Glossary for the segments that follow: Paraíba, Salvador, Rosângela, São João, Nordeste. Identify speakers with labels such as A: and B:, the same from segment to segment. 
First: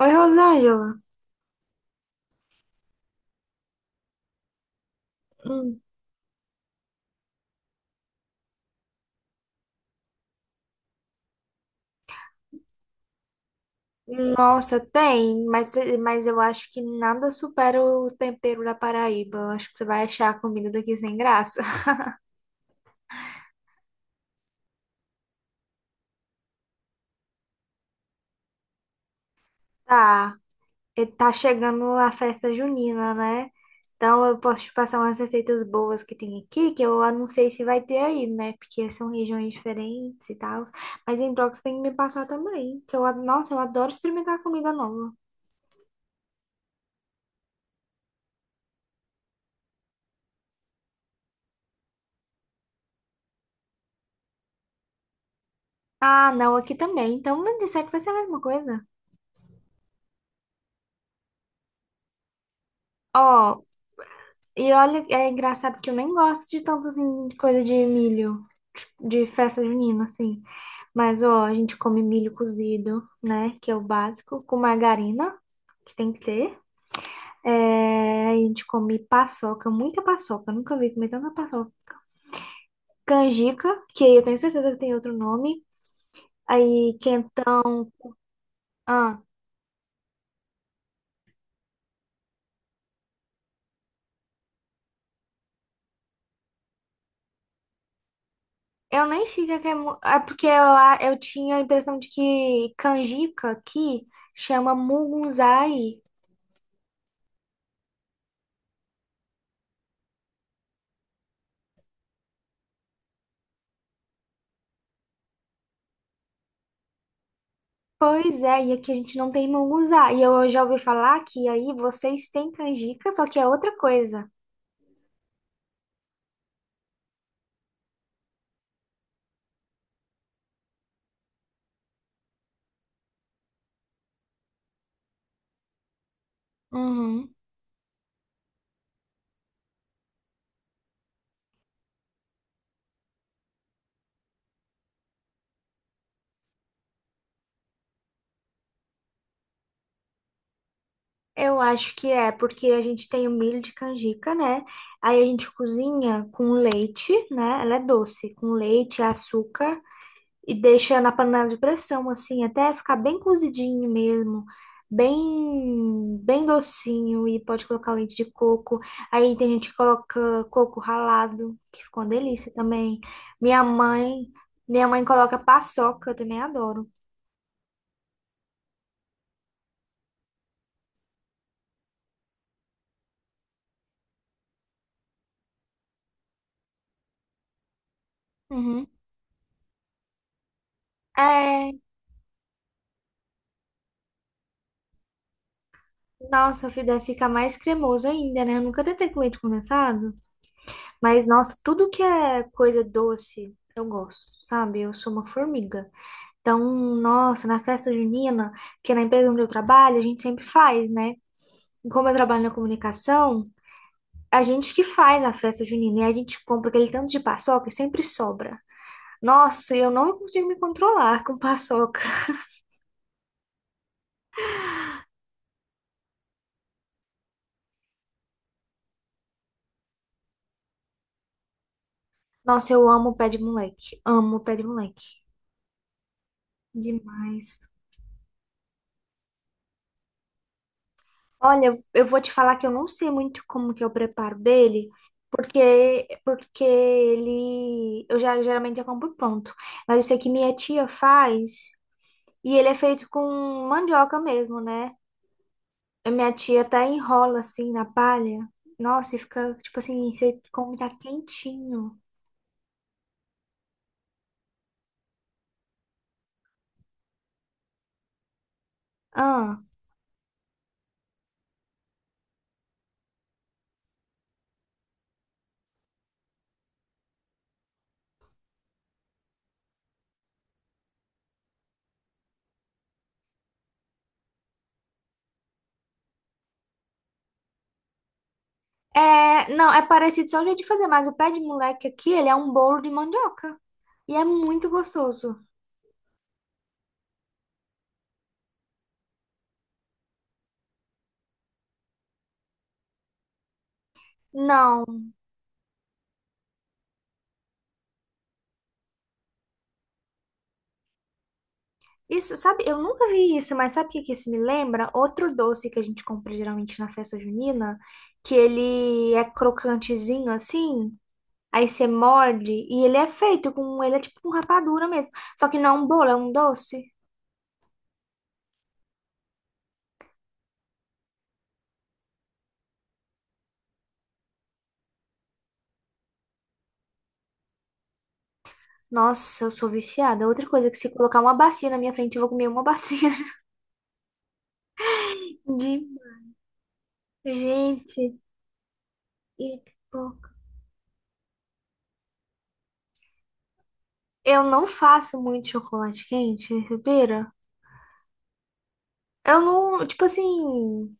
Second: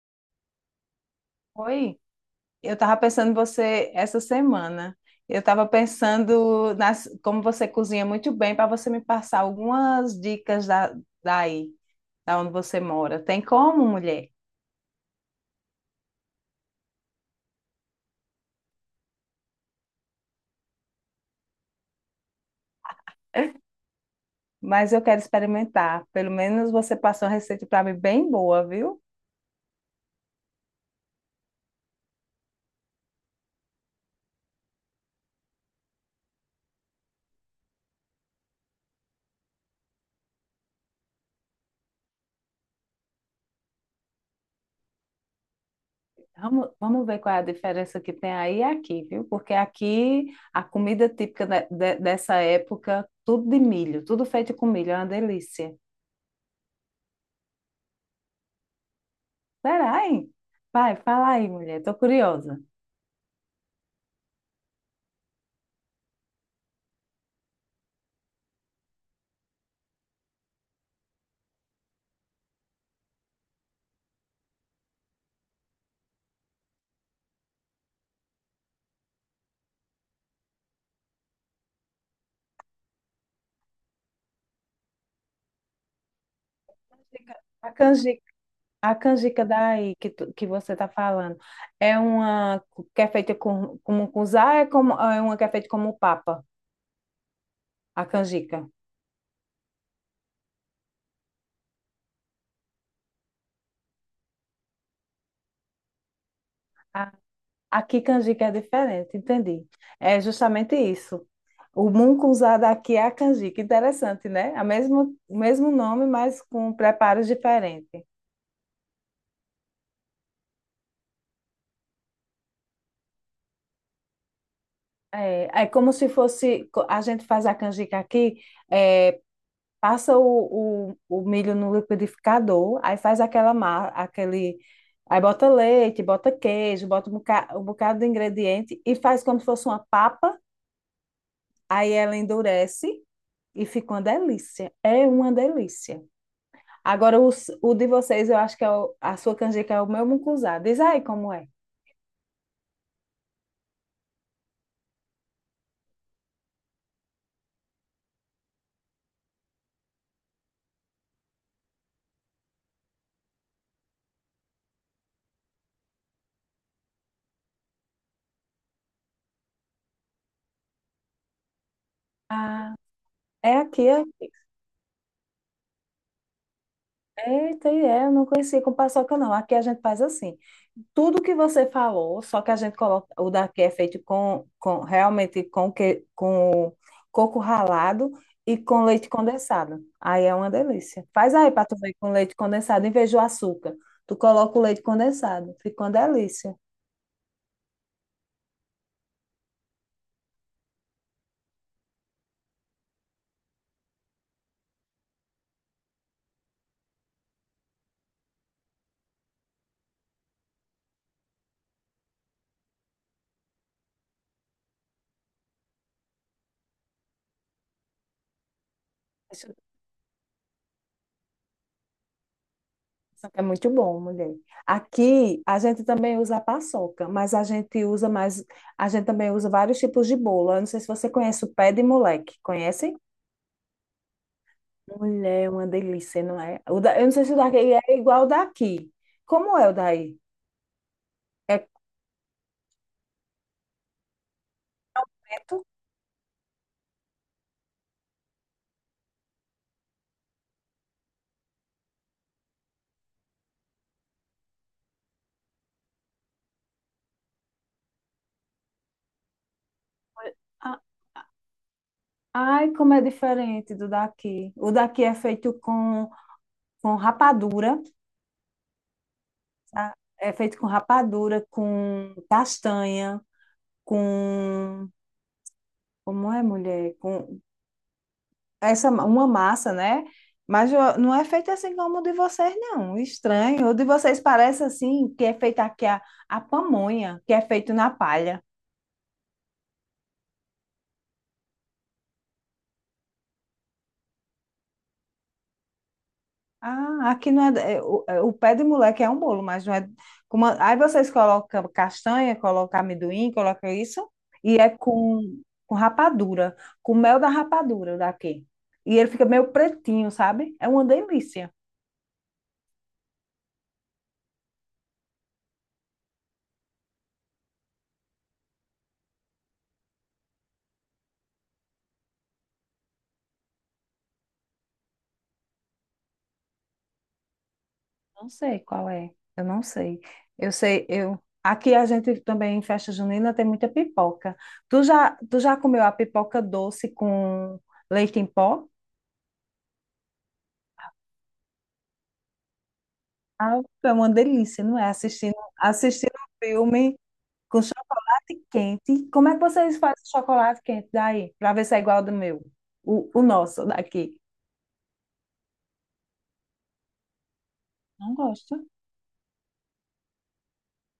A: Oi, Rosângela.
B: Oi, eu estava pensando em você essa semana. Eu estava
A: Hum.
B: pensando como você cozinha muito bem para você me passar algumas dicas daí, da onde você mora. Tem como, mulher?
A: Nossa, tem, mas eu acho que nada supera o tempero da Paraíba. Eu acho que você vai achar a comida daqui sem graça.
B: Mas eu quero experimentar. Pelo menos você passou uma receita para mim bem boa, viu?
A: Tá, e tá chegando a festa junina, né? Então eu posso te passar umas receitas boas que tem aqui, que eu não sei se vai ter aí, né? Porque são regiões diferentes e tal. Mas em troca você tem que me passar também, que eu, nossa, eu adoro experimentar comida nova.
B: Vamos ver qual é a diferença que tem aí e aqui, viu? Porque aqui a comida típica dessa época, tudo de milho, tudo feito com milho, é uma delícia.
A: Ah, não, aqui também. Então, não disser que vai ser a mesma coisa.
B: Será, hein? Vai, fala aí, mulher, tô curiosa.
A: Ó, e olha, é engraçado que eu nem gosto de tanto assim, de coisa de milho, de festa junina, assim. Mas, ó, a gente come milho cozido, né? Que é o básico, com margarina, que tem que ter. É, a gente come paçoca, muita paçoca, eu nunca vi comer tanta paçoca. Canjica, que eu tenho certeza que tem outro nome. Aí,
B: A
A: quentão.
B: canjica, a
A: Ah,
B: canjica daí que você está falando é uma que é feita como cusá, é uma que é feita como papa, a canjica.
A: eu nem sei o que é. É porque eu tinha a impressão de que canjica aqui chama mugunzai.
B: A- Aqui canjica é diferente, entendi. É justamente isso. O mungunzá daqui é a canjica. Interessante, né? O mesmo nome, mas com preparos diferentes.
A: Pois é, e aqui a gente não tem munguzá. E eu já ouvi falar que aí vocês têm canjica, só que é outra coisa.
B: É como se fosse, a gente faz a canjica aqui é, passa o milho no liquidificador, aí faz aquela massa, aquele. Aí bota leite, bota queijo, bota
A: Uhum.
B: um bocado de ingrediente e faz como se fosse uma papa. Aí ela endurece e fica uma delícia. É uma delícia. Agora, de vocês, eu acho que é a sua canjica é o meu mucunzá. Diz aí como é.
A: Eu acho que é, porque a gente tem o milho de canjica, né? Aí a gente cozinha com leite, né? Ela é doce, com leite, açúcar, e deixa na panela de pressão, assim, até ficar bem cozidinho mesmo, bem, bem docinho, e pode colocar leite de coco. Aí tem gente que coloca coco ralado, que ficou uma delícia
B: Ah,
A: também.
B: é
A: Minha
B: aqui, é
A: mãe,
B: aqui.
A: minha mãe coloca paçoca, eu também adoro.
B: Eita, e é, eu não conhecia com paçoca, não. Aqui a gente faz assim. Tudo que você falou, só que a gente coloca. O daqui é feito com realmente com coco ralado e com
A: Uhum.
B: leite condensado. Aí é uma delícia. Faz aí para
A: É,
B: tu ver com leite condensado, em vez do açúcar. Tu coloca o leite condensado, fica uma delícia.
A: nossa, deve ficar mais cremoso ainda, né? Eu nunca tentei com leite condensado, mas nossa, tudo que é coisa doce, eu gosto, sabe? Eu sou uma formiga. Então, nossa, na festa junina, que é na empresa onde eu trabalho, a gente sempre faz, né? E como eu trabalho na comunicação, a gente que faz a festa junina e a gente compra aquele tanto de paçoca e sempre sobra.
B: Deixa eu ver,
A: Nossa, eu não consigo me controlar com paçoca.
B: isso aqui é muito bom, mulher. Aqui a gente também usa a paçoca, mas a gente usa mais, a gente também usa vários tipos de bolo. Eu não sei se você conhece o pé de moleque.
A: Nossa, eu
B: Conhece?
A: amo pé de moleque. Amo pé de moleque.
B: Mulher, é uma delícia, não é? Eu não sei se o daqui
A: Demais.
B: é igual o daqui. Como é o daí? É
A: Olha, eu vou te falar que eu não sei muito como que eu preparo dele,
B: preto?
A: porque ele eu já geralmente já compro pronto. Mas eu sei que minha tia faz. E ele é feito com mandioca mesmo, né? A minha tia até enrola assim na palha. Nossa, e fica tipo assim, você come
B: Ah,
A: tá quentinho.
B: ai, como é diferente do daqui. O daqui é feito com rapadura,
A: Ah.
B: tá? É feito com rapadura, com castanha, com... Como é, mulher? Com uma massa, né? Mas não é feito assim como o de vocês, não. Estranho. O de vocês parece assim, que é feito aqui a pamonha, que é feito na palha.
A: É, não, é parecido só o jeito de fazer, mas o pé de moleque aqui, ele é um bolo de mandioca. E é muito gostoso.
B: Ah, aqui não é, o pé de moleque é um bolo, mas não é. Como, aí vocês colocam castanha, colocam amendoim, colocam isso, e é
A: Não,
B: com rapadura, com mel da rapadura daqui. E ele fica meio pretinho, sabe? É uma delícia.
A: isso, sabe, eu nunca vi isso, mas sabe o que que isso me lembra? Outro doce que a gente compra geralmente na festa junina, que ele é crocantezinho assim. Aí você morde e ele é feito com. Ele é tipo um rapadura mesmo. Só que não é um bolo, é um doce.
B: Não sei qual é, eu não sei. Eu sei, eu. Aqui a gente também em festa junina tem muita pipoca. Tu já comeu a pipoca doce com leite em pó?
A: Nossa, eu sou viciada. Outra coisa, que se colocar uma bacia na minha frente, eu vou comer uma bacia
B: Ah, é uma delícia, não é? Assistindo,
A: de.
B: assistindo um filme com
A: Gente,
B: chocolate quente. Como é que
A: e
B: vocês
A: tipo.
B: fazem chocolate quente daí? Para ver se é igual ao do meu. O nosso daqui.
A: Eu não faço muito chocolate quente, respira?
B: Não gosto.
A: Eu não. Tipo assim.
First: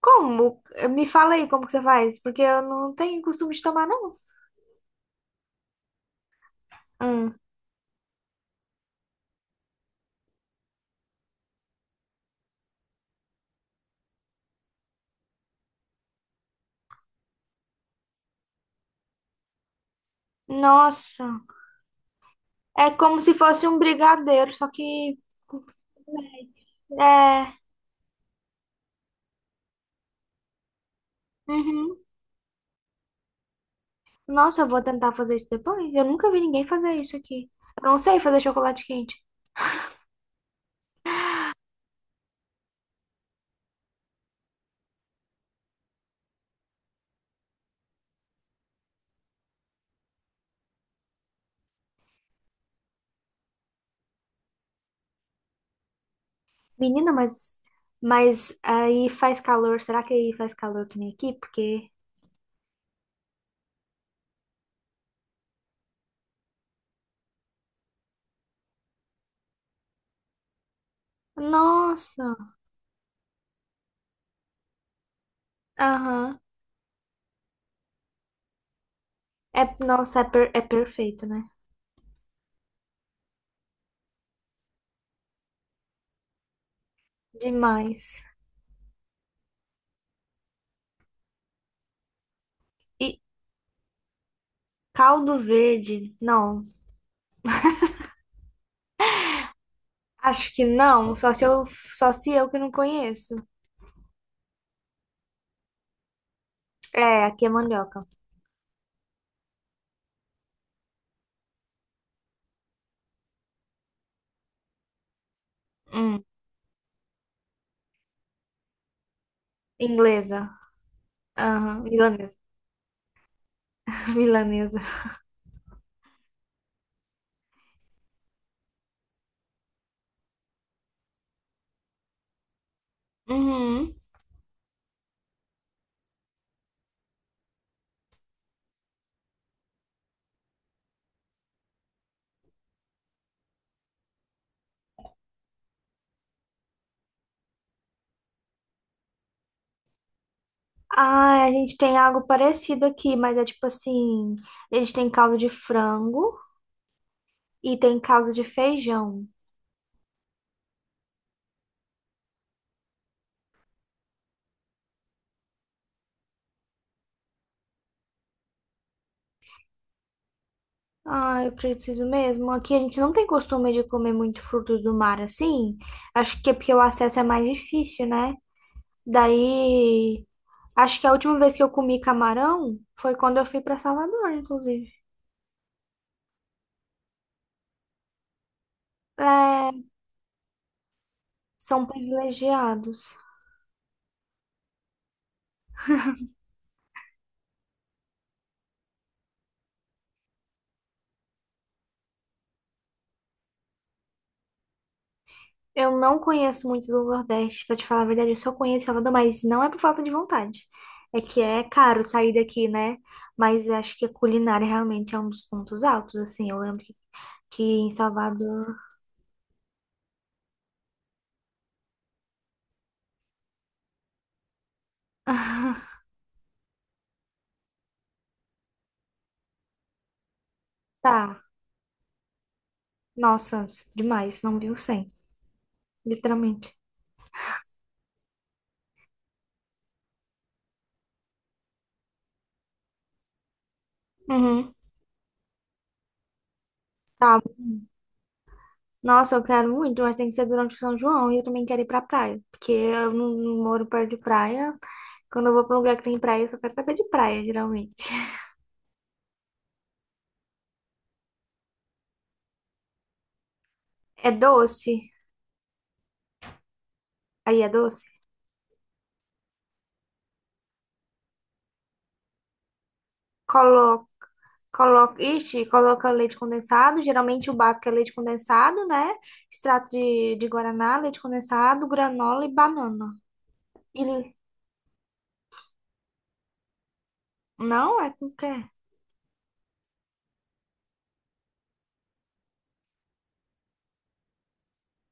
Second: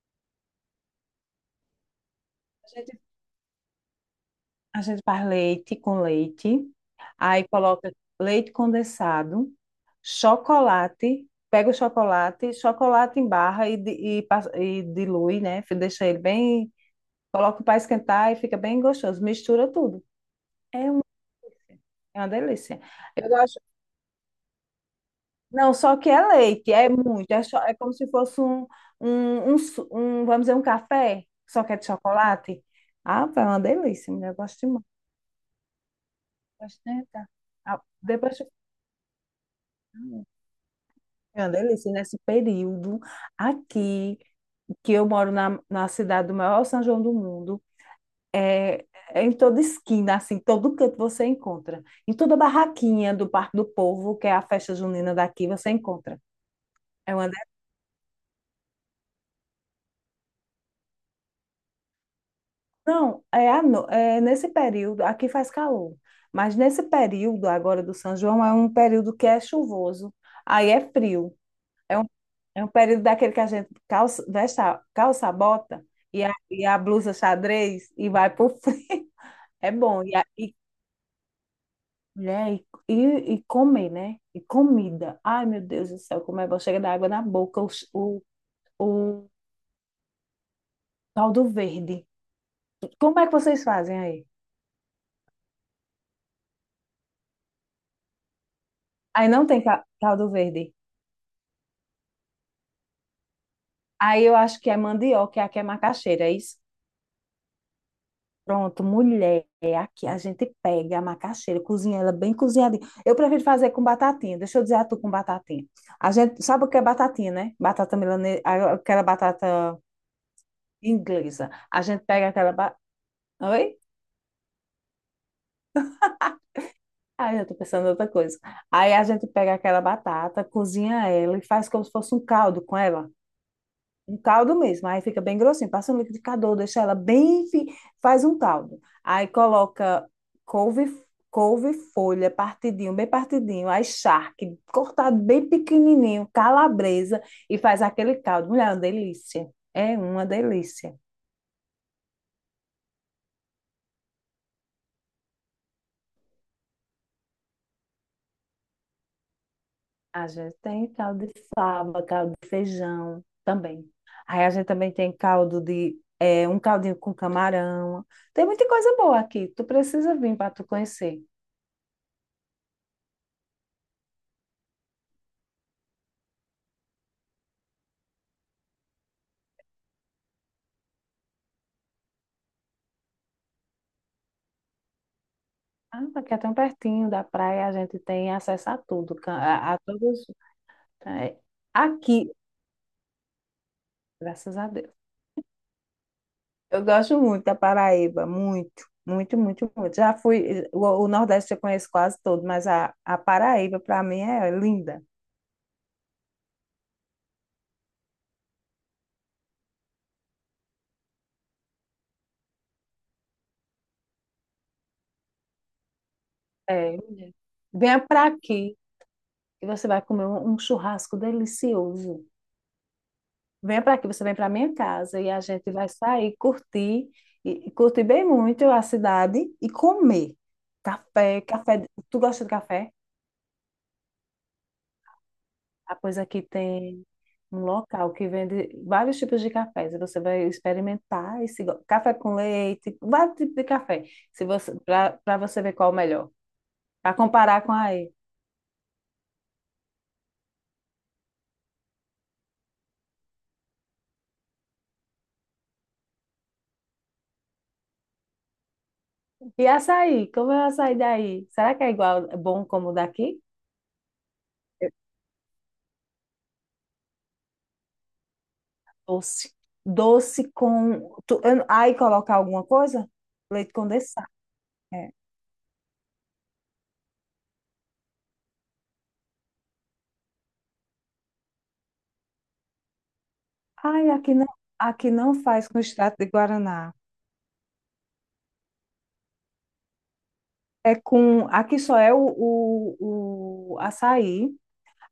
A: Como? Me fala aí como que você faz, porque eu
B: A
A: não
B: gente,
A: tenho costume de tomar, não.
B: a gente faz leite com leite.
A: Hum.
B: Aí coloca leite condensado, chocolate. Pega o chocolate, chocolate em barra e dilui, né? Deixa ele bem. Coloca para esquentar e fica bem gostoso. Mistura tudo. É uma
A: Nossa.
B: delícia. É uma delícia.
A: É como
B: Eu
A: se
B: gosto.
A: fosse um brigadeiro, só que.
B: Não, só que é leite, é muito. É, cho-
A: É.
B: é como se fosse um, vamos dizer, um café, só que é de
A: Uhum.
B: chocolate. Ah, pá, é uma delícia, mulher. Eu gosto
A: Nossa, eu vou
B: demais.
A: tentar fazer isso depois. Eu nunca vi ninguém
B: Gosto
A: fazer
B: de
A: isso
B: tentar.
A: aqui.
B: Ah,
A: Eu não sei fazer chocolate quente.
B: é uma delícia. E nesse período aqui, que eu moro na cidade do maior São João do mundo, é, é em toda esquina, assim, todo canto você encontra. Em toda barraquinha do Parque do Povo, que é a festa junina daqui, você encontra.
A: Menina,
B: É uma
A: mas aí faz calor. Será que aí faz calor que nem aqui? Porque.
B: Não, é, à no- é nesse período, aqui faz calor, mas nesse período agora do São João é um período que é chuvoso, aí é frio. É um,
A: Nossa!
B: é um período daquele que a gente calça a bota e a,
A: Aham.
B: e a blusa xadrez e vai pro frio.
A: É,
B: É bom. E,
A: nossa, é, é perfeito, né?
B: né, e comer, né? E comida. Ai, meu Deus do céu, como é bom. Chega da água na boca, o, ch-
A: Demais.
B: o, o caldo verde.
A: E
B: Como é que vocês fazem aí?
A: caldo verde? Não.
B: Aí não tem caldo
A: Acho que
B: verde.
A: não. Só se eu que não conheço.
B: Aí eu acho que é mandioca, e aqui é macaxeira, é isso?
A: É, aqui é mandioca.
B: Pronto, mulher, aqui a gente pega a macaxeira, cozinha ela bem cozinhadinha. Eu prefiro fazer com batatinha, deixa eu dizer a tu com batatinha. A
A: Hum,
B: gente sabe o que é batatinha, né? Batata milanesa, aquela batata
A: inglesa.
B: inglesa. A
A: Aham,
B: gente pega
A: milanesa.
B: aquela. Oi?
A: Milanesa.
B: Ai, eu tô pensando em outra coisa. Aí a gente pega aquela batata, cozinha ela e faz como se fosse um caldo com ela.
A: Uhum.
B: Um caldo mesmo, aí fica bem grossinho. Passa um liquidificador, deixa ela bem. Faz um caldo. Aí coloca couve, couve folha, partidinho, bem partidinho. Aí charque, cortado bem pequenininho, calabresa, e faz aquele caldo. Mulher, é uma delícia. É uma delícia.
A: Ah, a gente tem algo parecido aqui, mas é tipo assim, eles têm caldo de frango e tem caldo de feijão.
B: A gente tem caldo de fava, caldo de feijão também. Aí a gente também tem caldo de, um caldinho com camarão. Tem muita coisa boa aqui. Tu precisa vir para tu conhecer.
A: Ah, eu preciso mesmo. Aqui a gente não tem costume de comer muito frutos do mar assim. Acho que é porque o acesso é mais difícil, né? Daí, acho que a última vez que eu comi camarão foi quando eu fui para Salvador, inclusive.
B: Ah, porque é tão pertinho da praia, a gente tem acesso a tudo, a
A: É,
B: todos. é,
A: são
B: Aqui,
A: privilegiados.
B: graças a Deus. Eu gosto muito da Paraíba, muito, muito, muito, muito. Já fui, o Nordeste eu conheço quase todo, mas a Paraíba, para mim, é linda.
A: Eu não conheço muito do Nordeste, pra te falar a verdade, eu só conheço Salvador, mas não é por falta de vontade. É que é caro sair daqui, né? Mas acho que a culinária realmente é um dos pontos altos, assim. Eu lembro
B: É, linda.
A: que em
B: Venha para
A: Salvador.
B: aqui e você vai comer um churrasco delicioso. Venha para aqui, você vem para minha casa e a gente vai sair, curtir, e curtir bem muito a cidade e comer. Café,
A: Tá,
B: café. Tu gosta de café?
A: nossa, demais, não viu sem,
B: Ah, pois aqui
A: literalmente.
B: tem um local que vende vários tipos de cafés. E você vai experimentar esse café com leite, vários tipos de café, se você
A: Uhum.
B: para você ver qual é o melhor, para
A: Tá,
B: comparar com aí.
A: nossa, eu quero muito, mas tem que ser durante o São João e eu também quero ir pra praia, porque eu não, não moro perto de praia. Quando eu vou pra um lugar que tem praia, eu só quero saber de praia, geralmente.
B: E açaí, como é o açaí daí? Será que é igual, é bom como o daqui?
A: É doce? Aí é doce?
B: Doce. Doce com. Aí colocar alguma coisa? Leite
A: Coloca,
B: condensado. É.
A: coloca, ixi, coloca leite condensado. Geralmente o básico é leite condensado, né? Extrato de guaraná, leite condensado, granola e banana.
B: Ai,
A: E,
B: aqui não faz com extrato de guaraná.
A: não, é com que?
B: É com. Aqui só é o açaí.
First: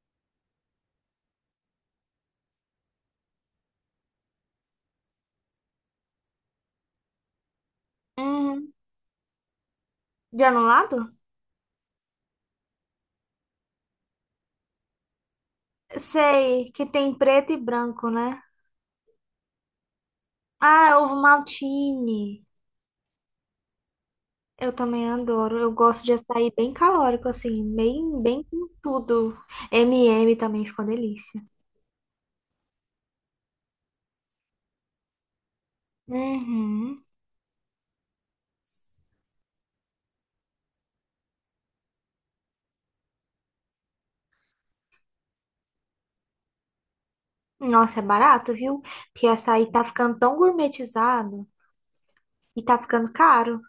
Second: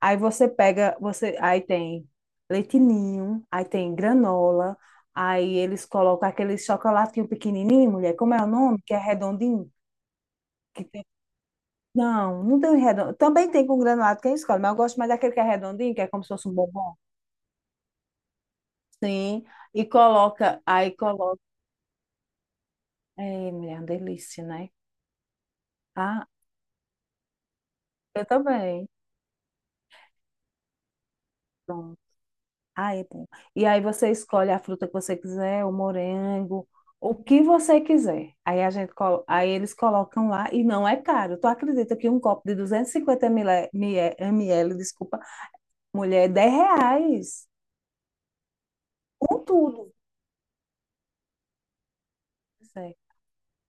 B: Aí você pega. Você aí tem leite ninho, aí tem granola. Aí eles colocam aquele chocolatinho pequenininho, mulher. Como é o
A: Hum,
B: nome? Que é redondinho? Que tem...
A: granulado?
B: Não, não tem um redondo. Também tem com granulado, quem escolhe, mas eu gosto mais daquele que é redondinho, que é como se fosse um
A: Sei, que
B: bombom.
A: tem preto e branco, né?
B: Sim, e coloca,
A: Ah,
B: aí
A: é ovo
B: coloca.
A: maltine.
B: É, mulher, é uma delícia, né?
A: Eu também adoro. Eu gosto de
B: Ah,
A: açaí bem calórico, assim, bem,
B: eu
A: bem com
B: também.
A: tudo. M&M também ficou delícia.
B: Pronto. Aí, é bom. E aí você escolhe a fruta que você quiser, o morango,
A: Uhum.
B: o que você quiser. Aí aí eles colocam lá e não é caro. Tu acredita que um copo de 250 ml, desculpa, mulher, é R$ 10.
A: Nossa, é barato, viu? Porque
B: Com
A: açaí tá
B: tudo.
A: ficando tão gourmetizado e tá ficando caro.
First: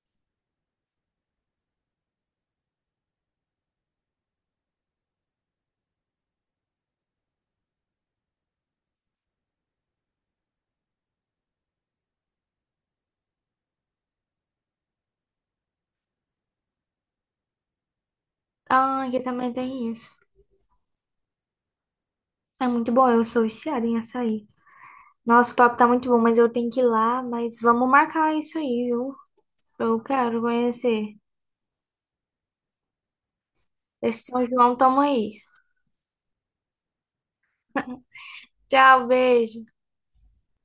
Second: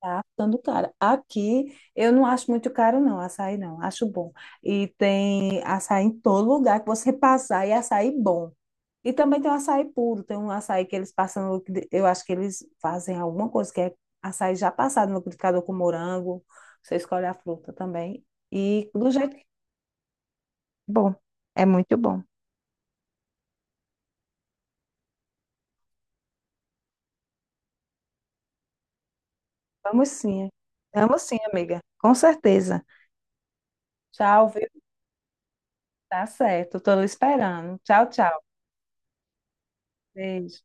B: Tá ficando caro. Aqui eu não acho muito caro, não, açaí não, acho bom. E tem açaí em todo lugar que você passar, e açaí bom. E também tem o açaí puro, tem um açaí que eles passam, no liquidi- eu acho que eles fazem alguma coisa que é açaí já passado no liquidificador com morango, você escolhe a fruta também. E
A: Ah,
B: do
A: aqui
B: jeito que é
A: também tem isso.
B: bom, é muito bom.
A: É muito bom, eu sou viciada em açaí. Nossa, o papo tá muito bom, mas eu tenho que ir lá. Mas vamos marcar isso aí, viu? Eu
B: Vamos
A: quero
B: sim,
A: conhecer.
B: vamos sim, amiga, com certeza.
A: Esse São
B: Tchau, viu?
A: João, tamo aí.
B: Tá certo, tô esperando. Tchau, tchau.
A: Tchau, beijo.
B: Beijo.